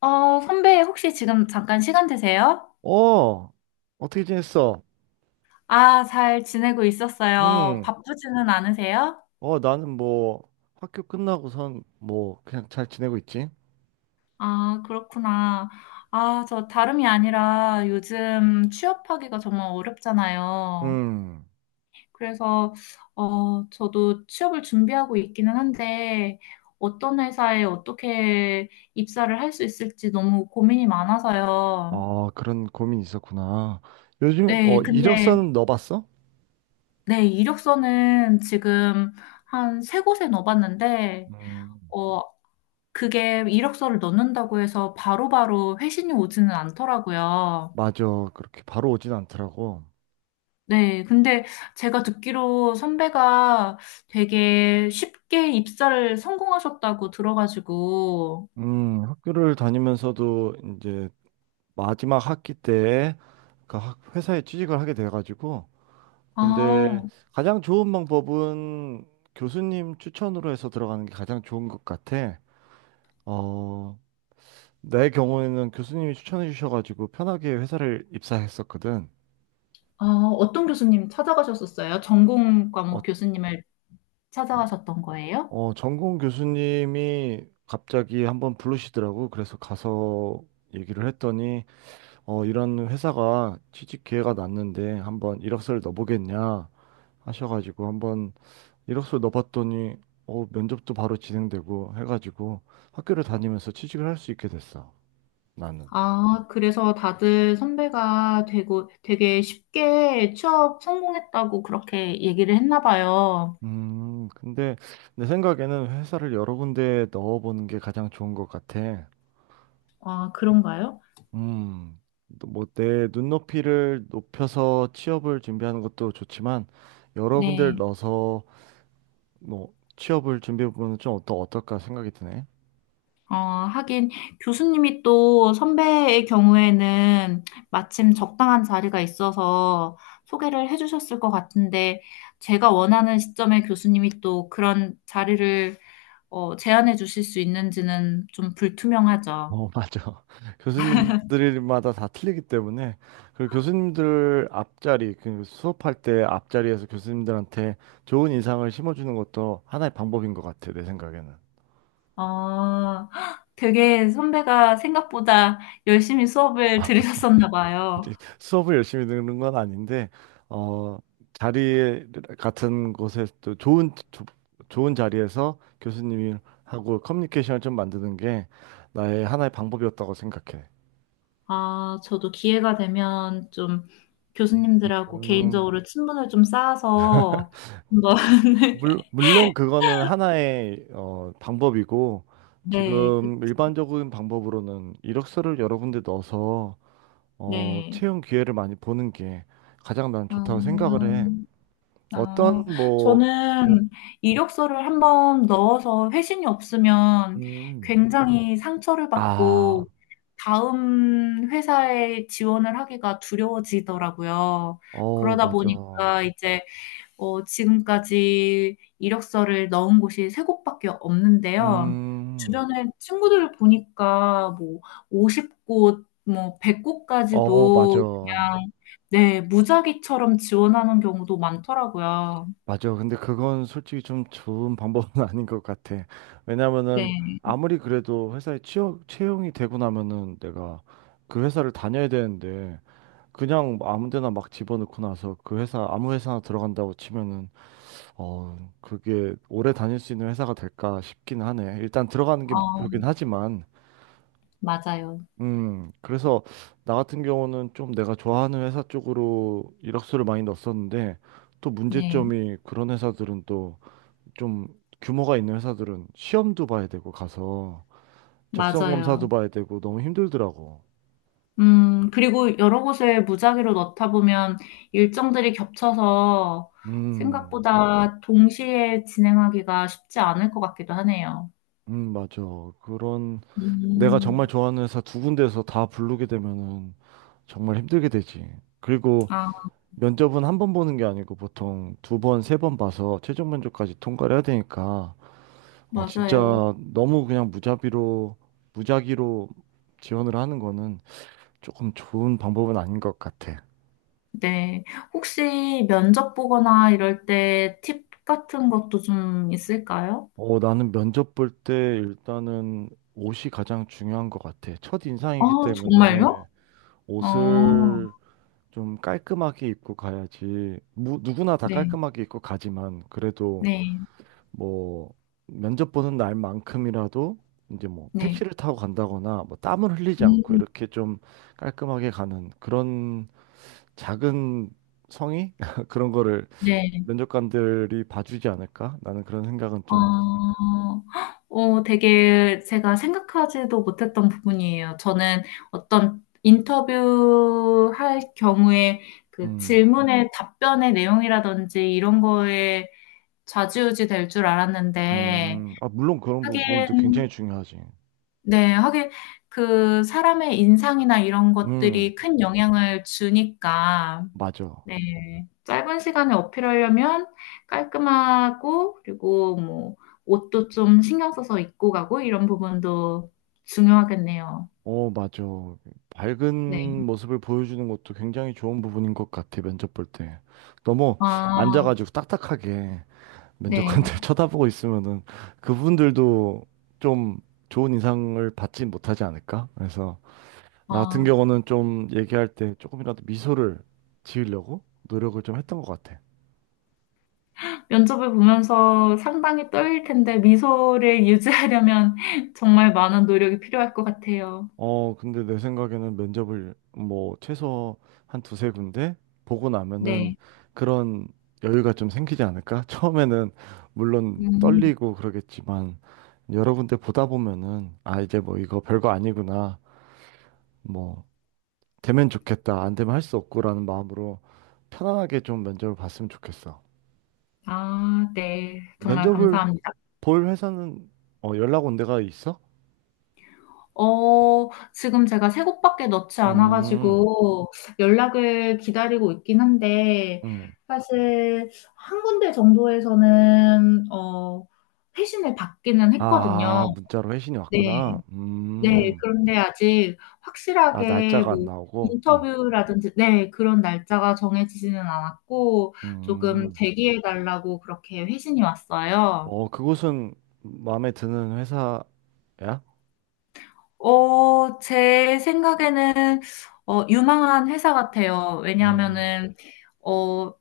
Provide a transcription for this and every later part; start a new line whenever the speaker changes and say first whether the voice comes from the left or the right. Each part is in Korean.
left: 선배, 혹시 지금 잠깐 시간 되세요?
right: 어, 어떻게 지냈어?
left: 아, 잘 지내고 있었어요.
right: 음,
left: 바쁘지는 않으세요?
right: 나는 뭐, 학교 끝나고선 뭐, 그냥 잘 지내고 있지?
left: 아, 그렇구나. 아, 저 다름이 아니라 요즘 취업하기가 정말 어렵잖아요.
right: 음.
left: 그래서, 저도 취업을 준비하고 있기는 한데, 어떤 회사에 어떻게 입사를 할 수 있을지 너무 고민이 많아서요.
right: 아, 그런 고민이 있었구나. 요즘에,
left: 네, 근데,
right: 이력서는 넣어봤어?
left: 네, 이력서는 지금 한 세 곳에 넣어봤는데,
right: 음,
left: 어, 그게 이력서를 넣는다고 해서 바로바로 회신이 오지는 않더라고요.
right: 맞아. 그렇게 바로 오진 않더라고.
left: 네, 근데 제가 듣기로 선배가 되게 쉽게 입사를 성공하셨다고 들어가지고,
right: 학교를 다니면서도 이제 마지막 학기 때 회사에 취직을 하게 돼가지고. 근데
left: 아,
right: 가장 좋은 방법은 교수님 추천으로 해서 들어가는 게 가장 좋은 것 같아. 어, 내 경우에는 교수님이 추천해 주셔가지고 편하게 회사를 입사했었거든.
left: 아, 어떤 교수님 찾아가셨었어요? 전공
right: 어,
left: 과목 교수님을
right: 어,
left: 찾아가셨던 거예요?
right: 전공 교수님이 갑자기 한번 부르시더라고. 그래서 가서 얘기를 했더니, 이런 회사가 취직 기회가 났는데 한번 이력서를 넣어보겠냐 하셔가지고 한번 이력서 넣어봤더니, 면접도 바로 진행되고 해가지고 학교를 다니면서 취직을 할 수 있게 됐어. 나는.
left: 아, 그래서 다들 선배가 되고 되게 쉽게 취업 성공했다고 그렇게 얘기를 했나 봐요.
right: 근데 내 생각에는 회사를 여러 군데 넣어보는 게 가장 좋은 것 같아.
left: 아, 그런가요?
right: 음, 뭐 내 눈높이를 높여서 취업을 준비하는 것도 좋지만 여러 군데를
left: 네.
right: 넣어서 뭐 취업을 준비해보면 좀 어떨까 생각이 드네.
left: 하긴 교수님이 또 선배의 경우에는 마침 적당한 자리가 있어서 소개를 해주셨을 것 같은데 제가 원하는 시점에 교수님이 또 그런 자리를 제안해 주실 수 있는지는 좀 불투명하죠.
right: 어, 맞아. 교수님들마다 다 틀리기 때문에 그리고 교수님들 앞자리, 그 수업할 때 앞자리에서 교수님들한테 좋은 인상을 심어주는 것도 하나의 방법인 것 같아, 내 생각에는.
left: 어, 되게 선배가 생각보다 열심히 수업을 들으셨었나
right: 이제
left: 봐요.
right: 수업을 열심히 듣는 건 아닌데 어 자리 같은 곳에 또 좋은 자리에서 교수님이 하고 커뮤니케이션을 좀 만드는 게 나의 하나의 방법이었다고 생각해.
left: 아, 저도 기회가 되면 좀 교수님들하고
right: 음,
left: 개인적으로 친분을 좀 쌓아서 한번
right: 물론 그거는 하나의 방법이고
left: 네, 그,
right: 지금 일반적인 방법으로는 이력서를 여러 군데 넣어서
left: 네.
right: 채용 기회를 많이 보는 게 가장 난
left: 아,
right: 좋다고 생각을 해.
left: 아,
right: 어떤 뭐. 음.
left: 저는 이력서를 한번 넣어서 회신이 없으면
right: 음.
left: 굉장히 상처를 받고
right: 아,
left: 다음 회사에 지원을 하기가 두려워지더라고요.
right: 어,
left: 그러다
right: 맞아.
left: 보니까 이제 지금까지 이력서를 넣은 곳이 세 곳밖에 없는데요.
right: 음,
left: 주변에 친구들을 보니까 뭐 50곳, 뭐
right: 어, 맞아.
left: 100곳까지도 그냥 네, 무작위처럼 지원하는 경우도 많더라고요.
right: 맞아. 근데 그건 솔직히 좀 좋은 방법은 아닌 것 같아. 왜냐면은
left: 네.
right: 아무리 그래도 회사에 취업, 채용이 되고 나면은 내가 그 회사를 다녀야 되는데 그냥 뭐 아무 데나 막 집어넣고 나서 그 회사, 아무 회사나 들어간다고 치면은 그게 오래 다닐 수 있는 회사가 될까 싶긴 하네. 일단 들어가는 게
left: 어,
right: 목표긴 하지만
left: 맞아요.
right: 그래서 나 같은 경우는 좀 내가 좋아하는 회사 쪽으로 이력서를 많이 넣었었는데 또
left: 네,
right: 문제점이 그런 회사들은 또 좀 규모가 있는 회사들은 시험도 봐야 되고 가서 적성
left: 맞아요.
right: 검사도 봐야 되고 너무 힘들더라고.
left: 그리고 여러 곳에 무작위로 넣다 보면 일정들이 겹쳐서
right: 음,
left: 생각보다 동시에 진행하기가 쉽지 않을 것 같기도 하네요.
right: 맞아. 그런. 내가 정말
left: 음,
right: 좋아하는 회사 두 군데에서 다 부르게 되면은 정말 힘들게 되지. 그리고
left: 아,
right: 면접은 한 번 보는 게 아니고 보통 두 번, 세 번 봐서 최종 면접까지 통과를 해야 되니까
left: 맞아요.
right: 진짜 너무 그냥 무자비로, 무작위로 지원을 하는 거는 조금 좋은 방법은 아닌 것 같아.
left: 네. 혹시 면접 보거나 이럴 때 팁 같은 것도 좀 있을까요?
right: 나는 면접 볼 때 일단은 옷이 가장 중요한 것 같아. 첫
left: 아,
right: 인상이기
left: 정말요?
right: 때문에
left: 어,
right: 옷을 좀 깔끔하게 입고 가야지. 누구나 다
left: 네,
right: 깔끔하게 입고 가지만 그래도
left: 네,
right: 뭐 면접 보는 날만큼이라도 이제 뭐
left: 네.
right: 택시를 타고 간다거나 뭐 땀을 흘리지 않고
left: 음,
right: 이렇게 좀 깔끔하게 가는 그런 작은 성의 그런 거를
left: 네.
right: 면접관들이 봐주지 않을까? 나는 그런 생각은
left: 어,
right: 좀.
left: 되게 제가 생각하지도 못했던 부분이에요. 저는 어떤 인터뷰 할 경우에 그
right: 음.
left: 질문의 답변의 내용이라든지 이런 거에 좌지우지 될 줄 알았는데,
right: 음. 아, 물론 그런 부분도
left: 하긴,
right: 굉장히 중요하지.
left: 네, 하긴, 그, 사람의 인상이나 이런
right: 음,
left: 것들이 큰 영향을 주니까,
right: 맞아.
left: 네. 짧은 시간에 어필하려면 깔끔하고, 그리고 뭐, 옷도 좀 신경 써서 입고 가고, 이런 부분도 중요하겠네요.
right: 어, 맞아.
left: 네.
right: 밝은 모습을 보여주는 것도 굉장히 좋은 부분인 것 같아, 면접 볼 때. 너무
left: 아,
right: 앉아가지고 딱딱하게
left: 네.
right: 면접관들 쳐다보고 있으면은 그분들도 좀 좋은 인상을 받지 못하지 않을까? 그래서
left: 아,
right: 나 같은 경우는 좀 얘기할 때 조금이라도 미소를 지으려고 노력을 좀 했던 것 같아.
left: 면접을 보면서 상당히 떨릴 텐데, 미소를 유지하려면 정말 많은 노력이 필요할 것 같아요.
right: 근데 내 생각에는 면접을 뭐 최소 한 두세 군데 보고 나면은
left: 네.
right: 그런 여유가 좀 생기지 않을까? 처음에는 물론
left: 음.
right: 떨리고 그러겠지만 여러 군데 보다 보면은 아, 이제 뭐 이거 별거 아니구나. 뭐 되면 좋겠다. 안 되면 할 수 없고라는 마음으로 편안하게 좀 면접을 봤으면 좋겠어.
left: 아, 네. 정말
right: 면접을
left: 감사합니다.
right: 볼 회사는 연락 온 데가 있어?
left: 지금 제가 세 곡밖에 넣지
right: 음.
left: 않아가지고 연락을 기다리고 있긴 한데,
right: 음.
left: 사실 한 군데 정도에서는, 회신을 받기는 했거든요.
right: 아, 문자로 회신이
left: 네.
right: 왔구나.
left: 네. 그런데 아직
right: 아,
left: 확실하게
right: 날짜가 안
left: 뭐,
right: 나오고. 음.
left: 인터뷰라든지, 네, 그런 날짜가 정해지지는 않았고, 조금
right: 음.
left: 대기해 달라고 그렇게 회신이 왔어요.
right: 그곳은 마음에 드는 회사야?
left: 제 생각에는, 유망한 회사 같아요.
right: 음,
left: 왜냐하면은, 어,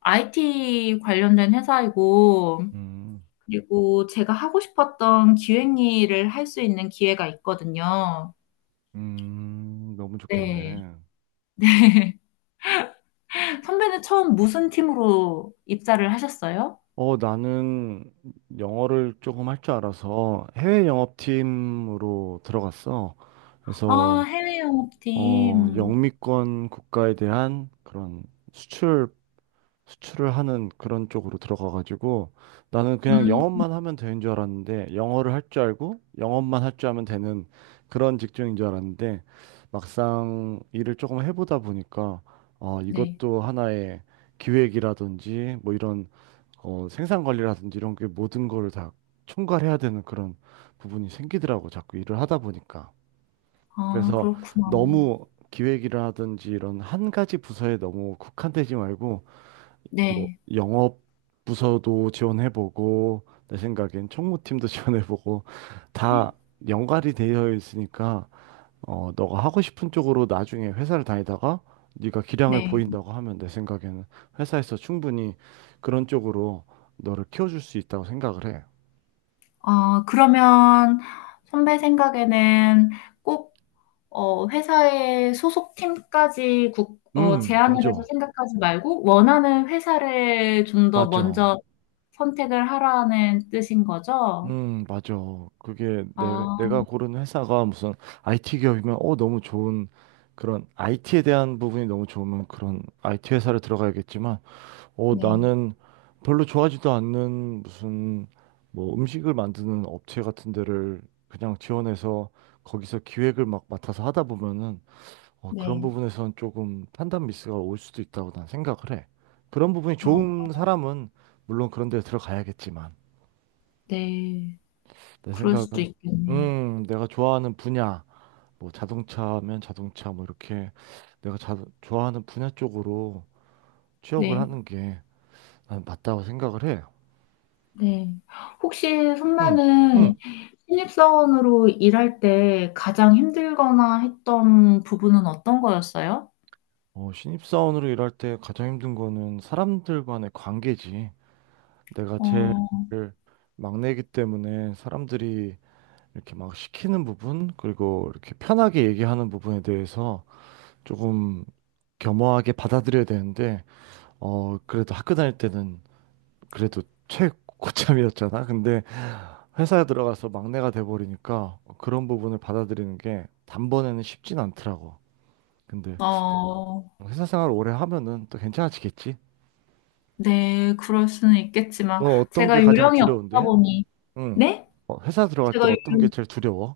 left: IT 관련된 회사이고,
right: 음,
left: 그리고 제가 하고 싶었던 기획 일을 할 수 있는 기회가 있거든요.
right: 너무
left: 네.
right: 좋겠네.
left: 네. 선배는 처음 무슨 팀으로 입사를 하셨어요?
right: 나는 영어를 조금 할 줄 알아서 해외 영업팀으로 들어갔어.
left: 아,
right: 그래서,
left: 해외 영업팀.
right: 영미권 국가에 대한 그런 수출 수출을 하는 그런 쪽으로 들어가가지고 나는 그냥
left: 음,
right: 영업만 하면 되는 줄 알았는데 영어를 할 줄 알고 영업만 할 줄 알면 되는 그런 직종인 줄 알았는데 막상 일을 조금 해보다 보니까
left: 네.
right: 이것도 하나의 기획이라든지 뭐 이런 생산 관리라든지 이런 게 모든 거를 다 총괄해야 되는 그런 부분이 생기더라고 자꾸 일을 하다 보니까
left: 아,
right: 그래서
left: 그렇구나.
right: 너무 기획이라든지 이런 한 가지 부서에 너무 국한되지 말고 뭐
left: 네.
right: 영업 부서도 지원해보고 내 생각엔 총무팀도 지원해보고 다 연관이 되어 있으니까 너가 하고 싶은 쪽으로 나중에 회사를 다니다가 네가 기량을
left: 네.
right: 보인다고 하면 내 생각에는 회사에서 충분히 그런 쪽으로 너를 키워줄 수 있다고 생각을 해.
left: 아, 그러면 선배 생각에는 꼭 회사의 소속팀까지 제안을 해서
right: 맞아,
left: 생각하지 말고 원하는 회사를 좀 더
right: 맞아.
left: 먼저 선택을 하라는 뜻인 거죠?
right: 맞아. 그게
left: 아,
right: 내가 고른 회사가 무슨 IT 기업이면 너무 좋은 그런 IT에 대한 부분이 너무 좋으면 그런 IT 회사를 들어가야겠지만
left: 네,
right: 나는 별로 좋아하지도 않는 무슨 뭐 음식을 만드는 업체 같은 데를 그냥 지원해서 거기서 기획을 막 맡아서 하다 보면은 그런
left: 네.
right: 부분에선 조금 판단 미스가 올 수도 있다고 난 생각을 해. 그런 부분이
left: 아,
right: 좋은 사람은 물론 그런 데 들어가야겠지만
left: 네.
right: 내
left: 그럴 수도
right: 생각은
left: 있겠네요.
right: 내가 좋아하는 분야 뭐 자동차면 자동차 뭐 이렇게 내가 좋아하는 분야 쪽으로 취업을
left: 네,
right: 하는 게 난 맞다고 생각을 해.
left: 네. 혹시
right: 응.
left: 선배는
right: 응.
left: 신입사원으로 일할 때 가장 힘들거나 했던 부분은 어떤 거였어요?
right: 신입사원으로 일할 때 가장 힘든 거는 사람들 간의 관계지. 내가 제일
left: 어,
right: 막내이기 때문에 사람들이 이렇게 막 시키는 부분, 그리고 이렇게 편하게 얘기하는 부분에 대해서 조금 겸허하게 받아들여야 되는데, 그래도 학교 다닐 때는 그래도 최고참이었잖아. 근데 회사에 들어가서 막내가 돼버리니까 그런 부분을 받아들이는 게 단번에는 쉽진 않더라고. 근데
left: 어,
right: 회사 생활 오래 하면은 또 괜찮아지겠지.
left: 네, 그럴 수는 있겠지만
right: 너 어떤 게
left: 제가
right: 가장
left: 요령이 없다
right: 두려운데?
left: 보니
right: 응.
left: 네?
right: 회사 들어갈 때
left: 제가, 유-
right: 어떤 게 제일 두려워?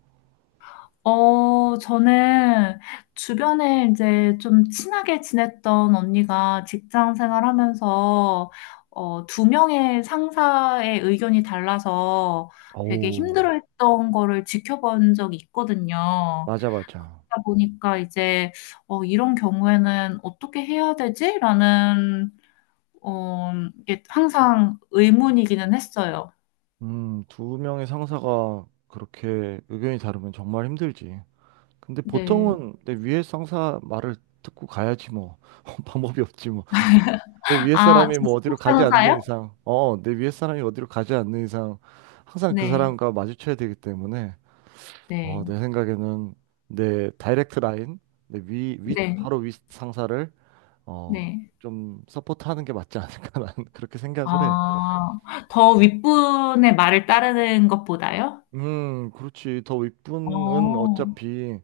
left: 저는 주변에 이제 좀 친하게 지냈던 언니가 직장 생활하면서, 2명의 상사의 의견이 달라서 되게
right: 오,
left: 힘들어했던 거를 지켜본 적이 있거든요.
right: 맞아, 맞아.
left: 그러다 보니까 이제, 이런 경우에는 어떻게 해야 되지? 라는, 어, 이게 항상 의문이기는 했어요.
right: 두 명의 상사가 그렇게 의견이 다르면 정말 힘들지. 근데
left: 네.
right: 보통은 내 위에 상사 말을 듣고 가야지 뭐. 방법이 없지 뭐. 내 위에
left: 아,
right: 사람이 뭐
left: 직속
right: 어디로 가지 않는
left: 상사요?
right: 이상, 내 위에 사람이 어디로 가지 않는 이상 항상 그
left: 네.
right: 사람과 마주쳐야 되기 때문에
left: 네.
right: 내 생각에는 내 다이렉트 라인, 내 위, 위,
left: 네.
right: 바로 위 상사를 어,
left: 네.
right: 좀 서포트하는 게 맞지 않을까 나는 그렇게 생각을 해.
left: 아, 더 윗분의 말을 따르는 것보다요?
right: 그렇지. 더 윗분은
left: 어,
right: 어차피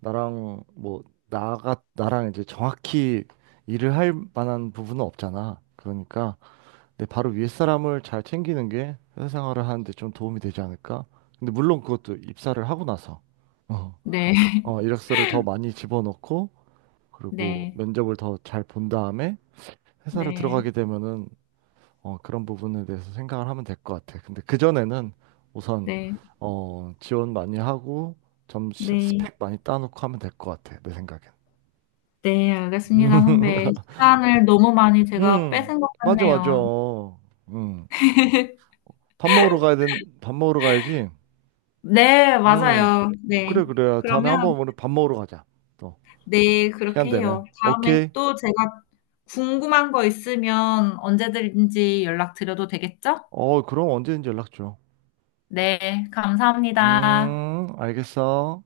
right: 나랑 뭐 나가 나랑 이제 정확히 일을 할 만한 부분은 없잖아. 그러니까 네, 바로 위에 사람을 잘 챙기는 게 회사 생활을 하는데 좀 도움이 되지 않을까? 근데 물론 그것도 입사를 하고 나서 어,
left: 네,
right: 이력서를 더 많이 집어넣고 그리고
left: 네,
right: 면접을 더 잘 본 다음에 회사를
left: 네,
right: 들어가게 되면은 그런 부분에 대해서 생각을 하면 될 것 같아. 근데 그전에는 우선
left: 네,
right: 지원 많이 하고 좀
left: 네,
right: 스펙 많이 따놓고 하면 될 것 같아. 내 생각엔.
left: 네, 알겠습니다, 선배. 시간을 너무 많이 제가
right: 음,
left: 뺏은 것
right: 맞아, 맞아.
left: 같네요.
right: 음, 밥 먹으러 가야지.
left: 네,
right: 음.
left: 맞아요. 네.
right: 그래, 그래. 다음에
left: 그러면,
right: 한번 오늘 밥 먹으러 가자. 또,
left: 네,
right: 시간
left: 그렇게 해요.
right: 되면.
left: 다음에
right: 오케이.
left: 또 제가 궁금한 거 있으면 언제든지 연락드려도 되겠죠?
right: 그럼 언제든지 연락 줘.
left: 네, 감사합니다.
right: 알겠어.